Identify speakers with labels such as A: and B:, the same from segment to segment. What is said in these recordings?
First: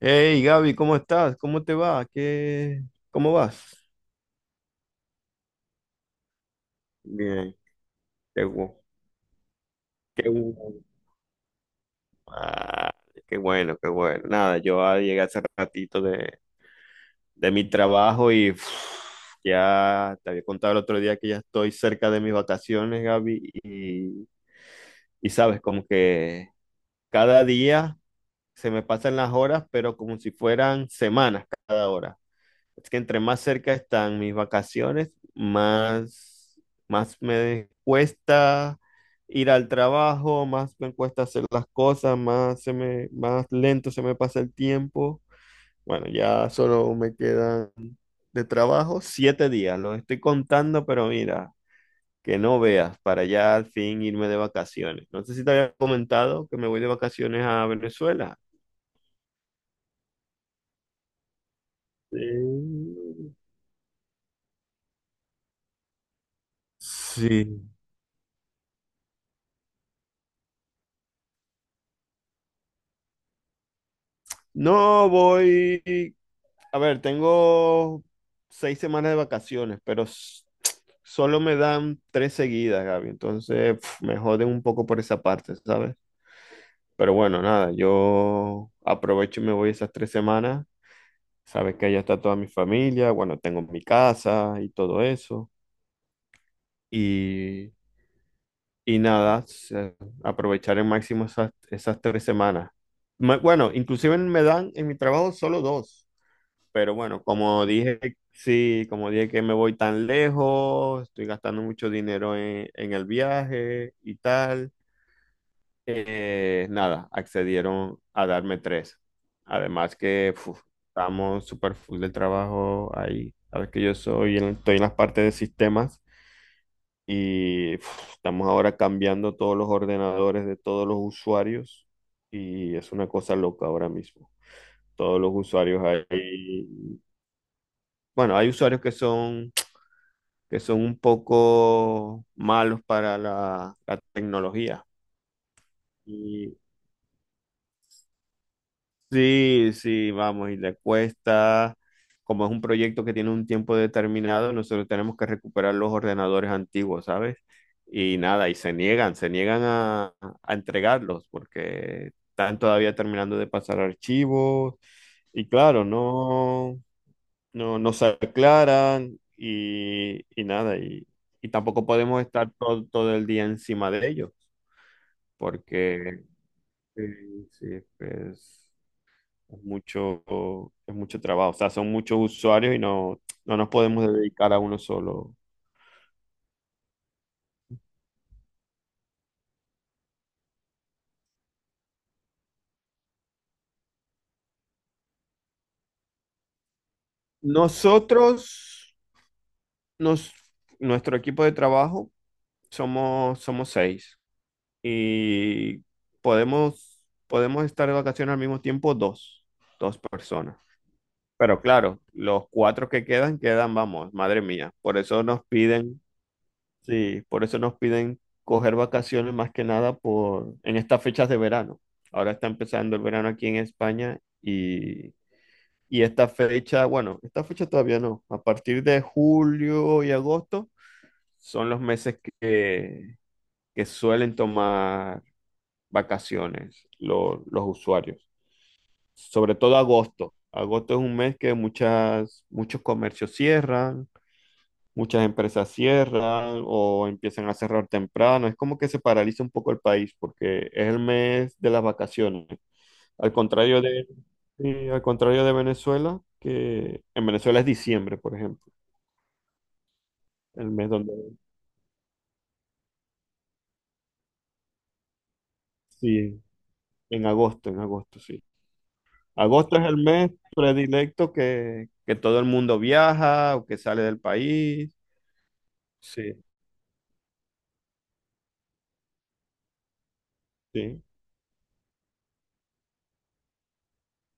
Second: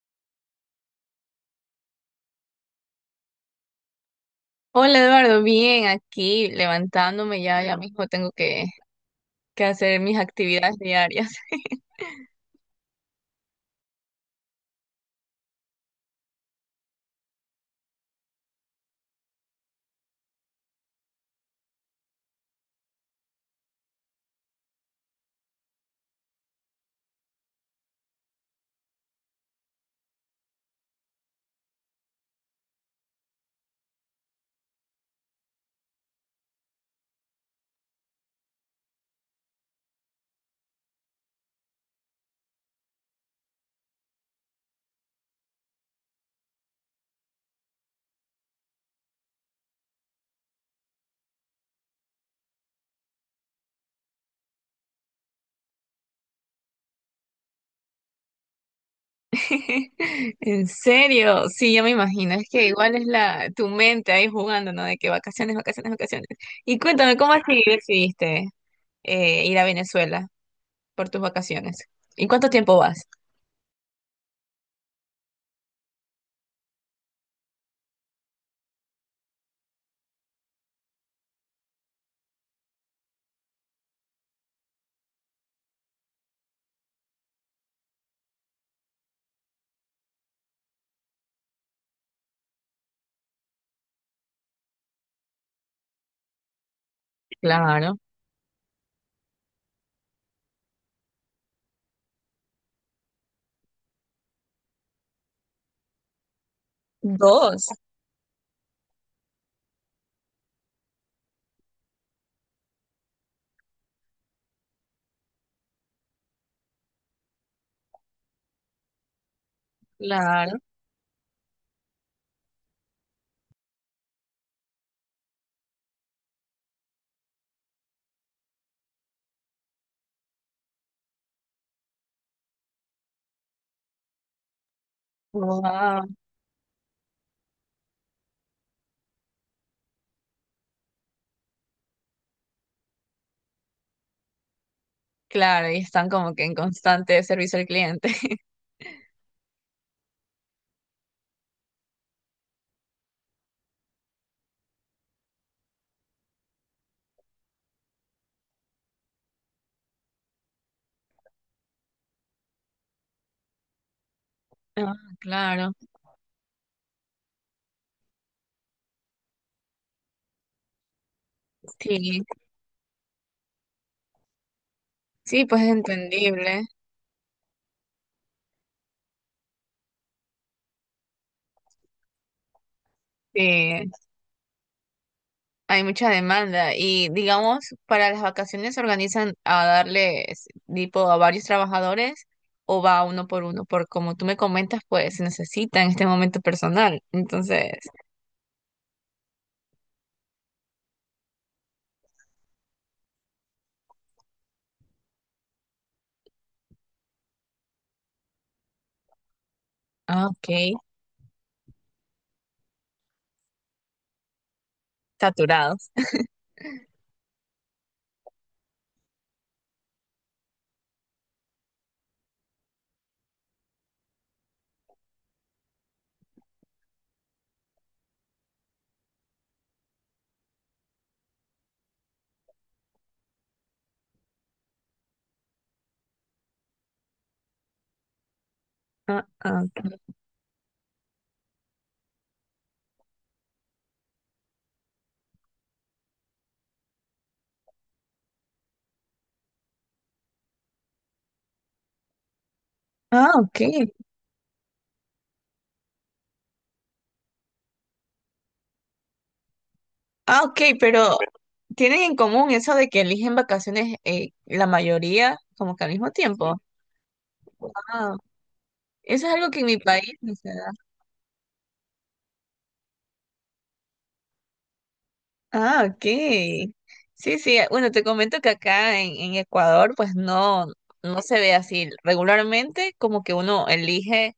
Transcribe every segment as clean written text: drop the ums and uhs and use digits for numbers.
A: Hey Gaby, ¿cómo estás? ¿Cómo te va? ¿Qué... ¿Cómo vas?
B: Hola Eduardo, bien, aquí levantándome
A: Bien,
B: ya, ya mismo tengo
A: qué
B: que,
A: bueno,
B: que hacer mis
A: qué
B: actividades
A: bueno.
B: diarias.
A: Ah, Qué bueno, qué bueno. Nada, yo llegué hace ratito de mi trabajo y uf, ya te había contado el otro día que ya estoy cerca de mis vacaciones, Gaby, y sabes, como que cada día se me pasan las horas, pero como si fueran semanas cada hora. Es que entre más cerca están mis vacaciones, más, más me cuesta ir al trabajo, más me cuesta hacer las cosas, más se me, más lento se me pasa el tiempo. Bueno, ya solo me quedan de trabajo 7 días. Los estoy contando, pero mira, que no veas, para ya al fin irme de vacaciones. No sé si te había comentado que me voy de vacaciones a Venezuela.
B: En serio, sí, ya me imagino, es que igual es
A: Sí.
B: la tu mente ahí jugando, ¿no? De que vacaciones, vacaciones, vacaciones. Y cuéntame, ¿cómo así
A: Sí.
B: decidiste ir a Venezuela por tus vacaciones? ¿Y cuánto tiempo vas?
A: No voy. A ver, tengo 6 semanas de vacaciones, pero solo me dan 3 seguidas, Gaby. Entonces, pf, me joden un poco por esa parte, ¿sabes? Pero bueno, nada, yo aprovecho y me voy esas 3 semanas. Sabes que allá está toda mi familia, bueno, tengo mi casa y todo eso. Y,
B: Claro,
A: y nada, aprovechar al máximo esas, esas 3 semanas. Bueno, inclusive me dan en mi trabajo solo dos. Pero bueno, como
B: dos,
A: dije, sí, como dije que me voy tan lejos, estoy gastando mucho dinero en el viaje y tal, nada, accedieron a darme 3. Además que
B: claro,
A: uf, estamos súper full de trabajo ahí. Sabes que yo soy, estoy en las partes de sistemas y uf, estamos ahora cambiando todos los ordenadores de todos los usuarios y es una cosa loca ahora mismo. Todos los usuarios
B: wow,
A: ahí, bueno, hay usuarios que son, que son un poco malos para la, la tecnología.
B: claro, y están como que en
A: Y
B: constante servicio al cliente.
A: sí, sí, vamos, y le cuesta, como es un proyecto que tiene un tiempo determinado, nosotros tenemos que recuperar los ordenadores antiguos, ¿sabes? Y nada, y se niegan a entregarlos porque están todavía terminando de pasar archivos.
B: Ah,
A: Y
B: claro,
A: claro, no, no, no se aclaran y nada, y tampoco
B: sí.
A: podemos estar todo, todo el día encima de ellos,
B: Sí, pues es
A: porque
B: entendible.
A: sí, pues es mucho, es mucho trabajo, o sea, son muchos usuarios y no, no nos
B: Sí,
A: podemos dedicar a uno solo.
B: hay mucha demanda y digamos, para las vacaciones se organizan a darle tipo a varios trabajadores o va uno por uno, porque como tú me comentas, pues se necesita en este momento personal. Entonces,
A: Nosotros, nos, nuestro equipo de trabajo, somos, somos 6 y podemos, podemos estar de vacaciones al mismo tiempo dos, dos
B: ah, ok,
A: personas. Pero claro, los cuatro que quedan, quedan, vamos, madre mía. Por eso nos
B: saturados.
A: piden, sí, por eso nos piden coger vacaciones más que nada por, en estas fechas de verano. Ahora está empezando el verano aquí en España y esta fecha, bueno, esta fecha todavía no. A partir de julio y agosto son los meses que suelen tomar vacaciones los usuarios.
B: Ah,
A: Sobre
B: ah,
A: todo
B: ok.
A: agosto. Agosto es un mes que muchas, muchos comercios cierran. Muchas empresas cierran o empiezan a cerrar temprano. Es como que se paraliza un poco el país porque es el mes de las vacaciones.
B: Ah,
A: Al
B: ok,
A: contrario de, sí, al contrario de Venezuela, que en Venezuela es diciembre, por ejemplo,
B: Ah, ok,
A: el mes
B: pero
A: donde...
B: tienen en común eso de que eligen vacaciones la mayoría como que al mismo
A: Sí,
B: tiempo.
A: en
B: Ah,
A: agosto, sí.
B: eso es algo que en mi
A: Agosto es el
B: país,
A: mes
B: no sé.
A: predilecto que todo el mundo viaja o que sale del país.
B: Ah, ok.
A: Sí,
B: Sí, sí, bueno, te comento que acá en Ecuador pues no,
A: sí.
B: no se ve así. Regularmente como que uno elige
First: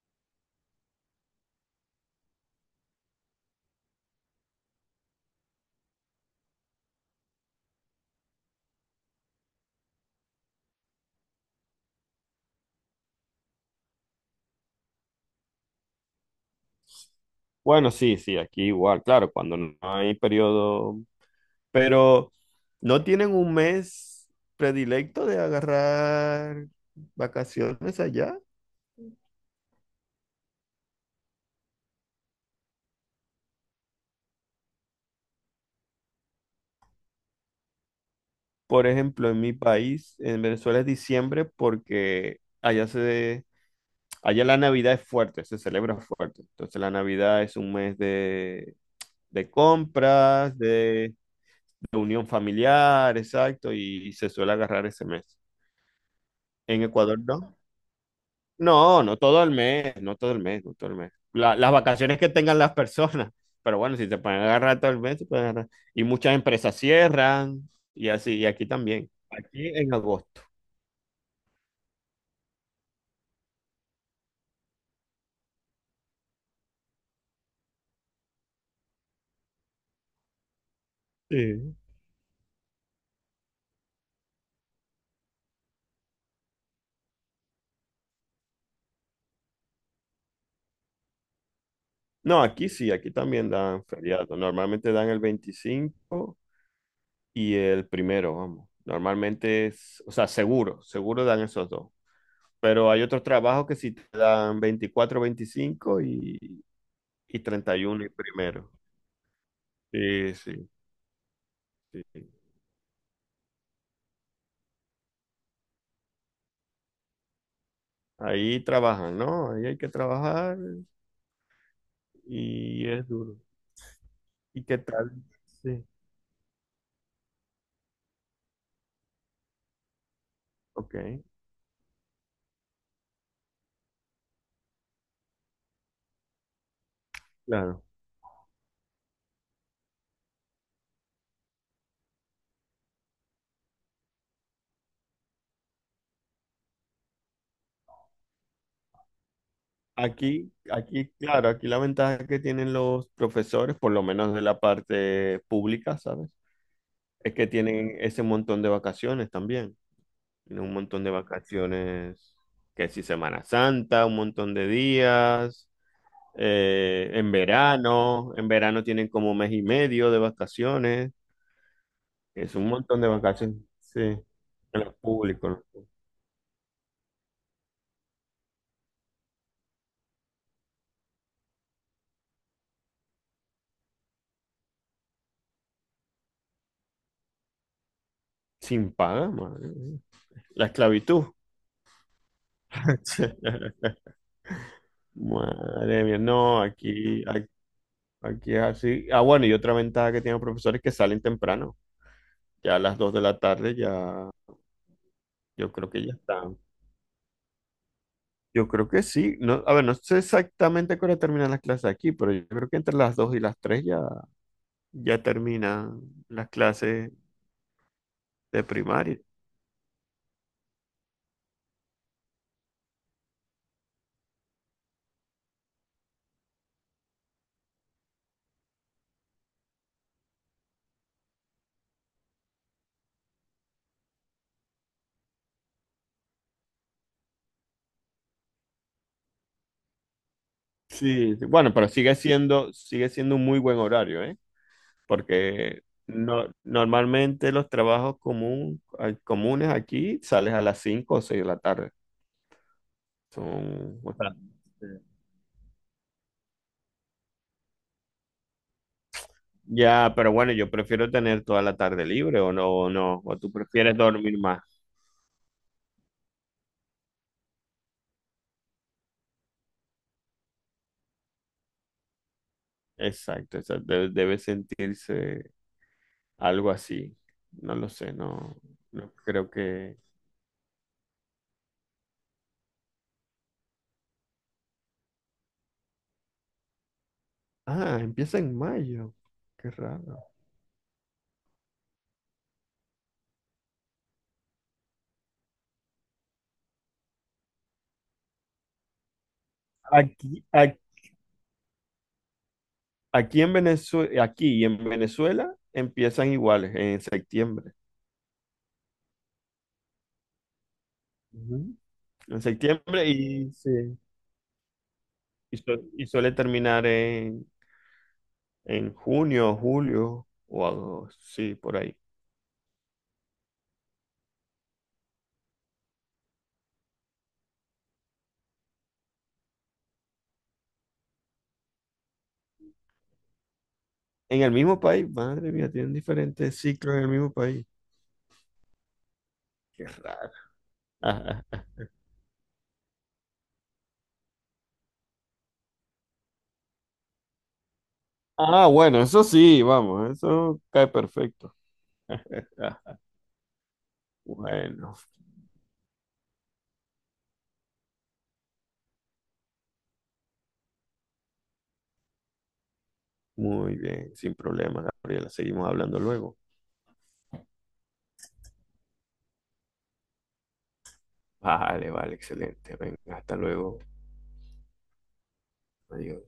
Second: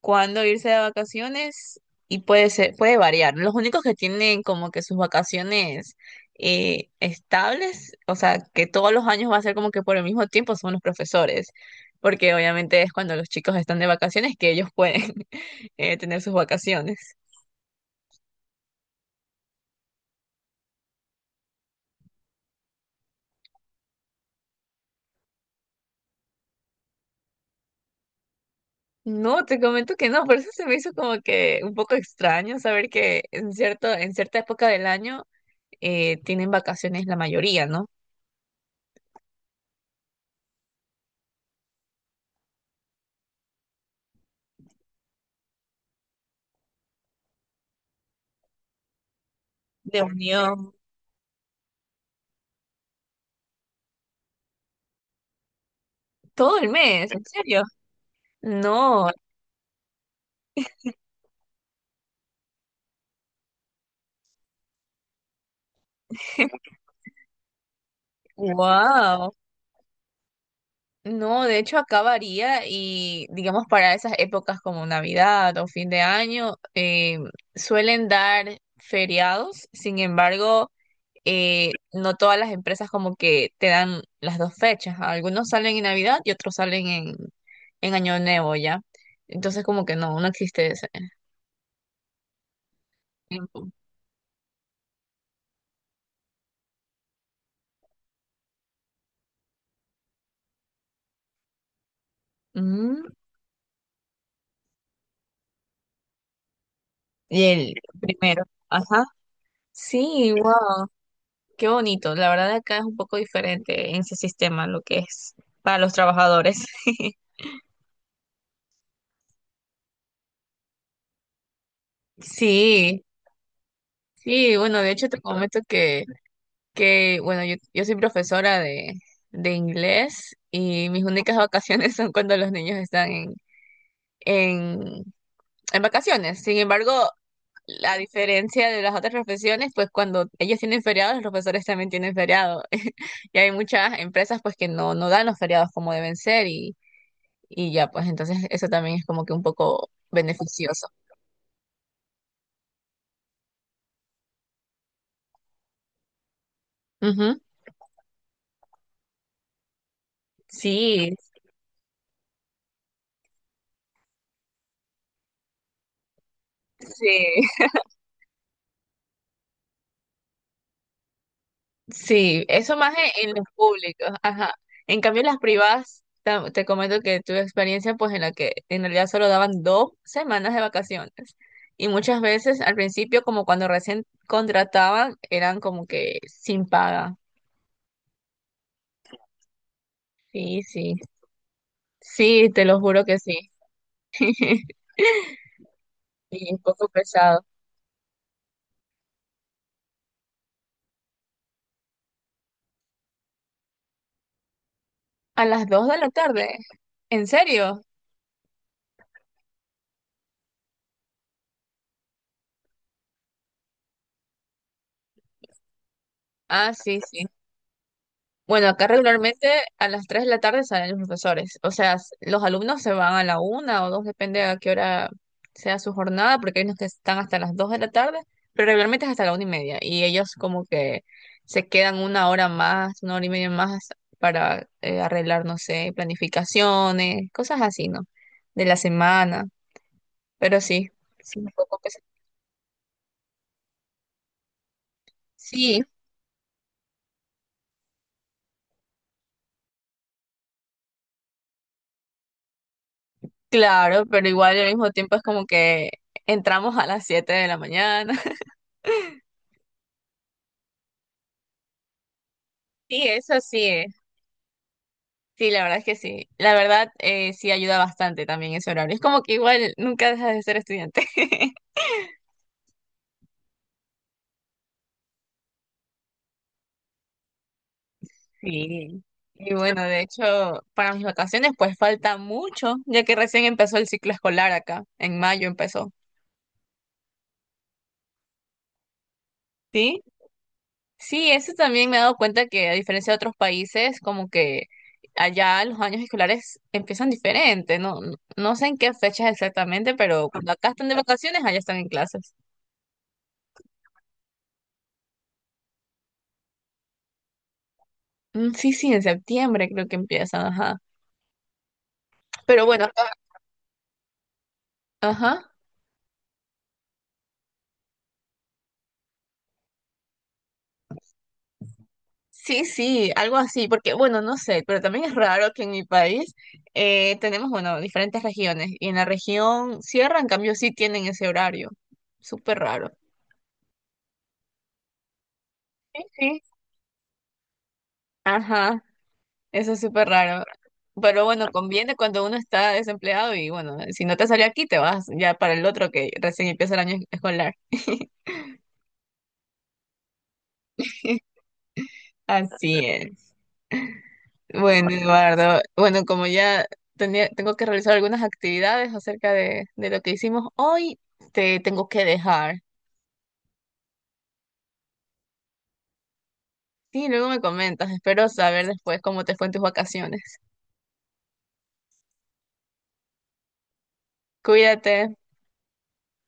B: cuándo irse de vacaciones y puede ser, puede variar. Los únicos que tienen como que sus vacaciones estables, o sea, que todos los años va a ser como que por el mismo tiempo son los profesores, porque obviamente es cuando los chicos están de vacaciones que ellos pueden tener sus vacaciones.
A: Bueno, sí, sí, aquí igual, claro, cuando no hay periodo. Pero no tienen un mes predilecto de agarrar vacaciones allá.
B: No, te comento que no, por eso se me hizo como que un poco extraño saber que en cierto, en cierta época del año tienen vacaciones la mayoría, ¿no?
A: Por ejemplo, en mi país, en Venezuela es diciembre porque allá se, allá la Navidad es fuerte, se celebra fuerte. Entonces la Navidad es un mes de
B: De
A: compras,
B: unión.
A: de unión familiar, exacto, y se suele agarrar ese mes.
B: Todo el
A: En
B: mes,
A: Ecuador
B: ¿en
A: no.
B: serio?
A: No,
B: No.
A: no todo el mes, no todo el mes, no todo el mes. Las vacaciones que tengan las personas, pero bueno, si se pueden agarrar todo el mes, se pueden agarrar. Y muchas empresas cierran y así, y aquí también,
B: Wow.
A: aquí en agosto.
B: No, de hecho acá varía y digamos para esas épocas como Navidad o fin de año suelen dar feriados, sin embargo.
A: Sí.
B: No todas las empresas como que te dan las dos fechas. Algunos salen en Navidad y otros salen en, Año Nuevo, ¿ya? Entonces como que no, no existe ese
A: No, aquí sí, aquí también
B: tiempo.
A: dan feriado. Normalmente dan el 25 y el primero, vamos. Normalmente es, o sea, seguro, seguro dan esos dos. Pero hay
B: Mm.
A: otros trabajos que sí te dan 24, 25 y
B: Y el
A: 31 y
B: primero,
A: primero.
B: ajá. Sí,
A: Sí, sí,
B: wow, qué
A: sí.
B: bonito.
A: Sí.
B: La verdad acá es un poco diferente en ese sistema lo que es para los trabajadores.
A: Ahí trabajan, ¿no? Ahí hay que trabajar y
B: Sí,
A: es duro.
B: sí,
A: ¿Y qué
B: bueno, de hecho
A: tal?
B: te comento
A: Sí,
B: que bueno, yo soy profesora de inglés y
A: ok,
B: mis únicas vacaciones son cuando los niños están en, en, en vacaciones. Sin embargo,
A: claro.
B: la diferencia de las otras profesiones, pues cuando ellos tienen feriados, los profesores también tienen feriado. Y hay muchas empresas pues que no, no dan los feriados como deben ser y ya, pues entonces eso también es como que un poco
A: Aquí,
B: beneficioso.
A: aquí, claro, aquí la ventaja que tienen los profesores, por lo menos de la parte pública, ¿sabes? Es
B: Ujú.
A: que tienen ese montón de vacaciones también. Tienen un montón de
B: Sí,
A: vacaciones, que si Semana Santa, un montón de días,
B: sí.
A: en verano tienen como mes y medio de vacaciones.
B: Sí,
A: Es un
B: eso más
A: montón de
B: en, los
A: vacaciones. Sí.
B: públicos,
A: En
B: ajá.
A: lo
B: En cambio, en las
A: público, en lo público.
B: privadas, te comento que tuve experiencia pues en la que en realidad solo daban 2 semanas de vacaciones. Y muchas veces al principio, como cuando recién contrataban, eran como que sin paga.
A: Sin paga, madre mía.
B: Sí,
A: La
B: sí.
A: esclavitud.
B: Sí, te lo juro que sí.
A: Madre mía,
B: Y un
A: no,
B: poco
A: aquí,
B: pesado.
A: aquí es así. Ah, bueno, y otra ventaja que tienen los profesores es que salen temprano. Ya a las 2 de la tarde ya,
B: A las
A: yo
B: dos
A: creo
B: de
A: que
B: la
A: ya están.
B: tarde. ¿En serio?
A: Yo creo que sí. No, a ver, no sé exactamente a qué hora terminan las clases aquí, pero yo creo que entre las 2 y las 3 ya, ya terminan las
B: Ah, sí,
A: clases
B: sí.
A: de
B: Bueno, acá
A: primaria.
B: regularmente a las 3 de la tarde salen los profesores. O sea, los alumnos se van a la una o 2, depende a qué hora sea su jornada, porque hay unos que están hasta las 2 de la tarde, pero regularmente es hasta la una y media. Y ellos como que se quedan una hora más, una hora y media más para arreglar, no sé, planificaciones, cosas así, ¿no? De la semana. Pero sí,
A: Sí,
B: sí,
A: sí,
B: un
A: bueno,
B: poco
A: pero
B: pesado.
A: sigue siendo un muy buen horario, ¿eh? Porque
B: Sí,
A: no, normalmente los trabajos ay, comunes aquí sales a las 5 o 6 de la tarde. Son,
B: claro,
A: o
B: pero
A: sea,
B: igual al
A: sí,
B: mismo tiempo es como que entramos a las 7 de la mañana.
A: ya, pero bueno, yo prefiero tener toda la tarde libre o no, o
B: Sí,
A: no, o
B: eso
A: tú
B: sí.
A: prefieres dormir más.
B: Sí, la verdad es que sí. La verdad, sí ayuda bastante también ese horario. Es como que igual nunca dejas de ser estudiante.
A: Exacto, o sea, debe sentirse algo así. No lo sé, no,
B: Sí.
A: no creo
B: Y bueno,
A: que...
B: de hecho, para mis vacaciones pues falta mucho, ya que recién empezó el ciclo escolar acá, en mayo empezó.
A: Ah, empieza en mayo. Qué
B: ¿Sí?
A: raro.
B: Sí, eso también me he dado cuenta que a diferencia de otros países, como que allá los años escolares empiezan diferente, no, no no sé en qué fechas exactamente, pero
A: Aquí,
B: cuando acá están de vacaciones, allá están en clases.
A: aquí en Venezuela, aquí y en Venezuela empiezan iguales en septiembre.
B: Mm, sí, sí, en septiembre creo que empiezan, ajá.
A: Ujú. En
B: Pero bueno,
A: septiembre
B: acá.
A: y, sí,
B: Ajá.
A: y, y suele terminar en junio, julio o algo, sí, por ahí.
B: Sí, sí, algo así, porque bueno, no sé, pero también es raro que en mi país tenemos, bueno, diferentes regiones y en la región sierra, en cambio, sí tienen ese horario. Súper raro.
A: En el mismo país, madre mía, tienen
B: Sí, sí.
A: diferentes ciclos en el mismo país.
B: Ajá, eso es
A: Qué
B: súper
A: raro.
B: raro. Pero bueno, conviene cuando uno está desempleado y bueno, si no te sale aquí, te vas ya para el otro que recién empieza el año escolar.
A: Ah, bueno, eso sí, vamos, eso cae perfecto.
B: Así es. Bueno,
A: Bueno,
B: Eduardo, bueno, como ya tenía, tengo que realizar algunas actividades acerca de lo que hicimos hoy, te tengo que dejar.
A: muy bien, sin problema, Gabriela. Seguimos hablando luego.
B: Sí, luego me comentas, espero saber después cómo te fue en tus vacaciones.
A: Vale, vale, excelente. Venga, hasta luego.
B: Cuídate.
A: Adiós.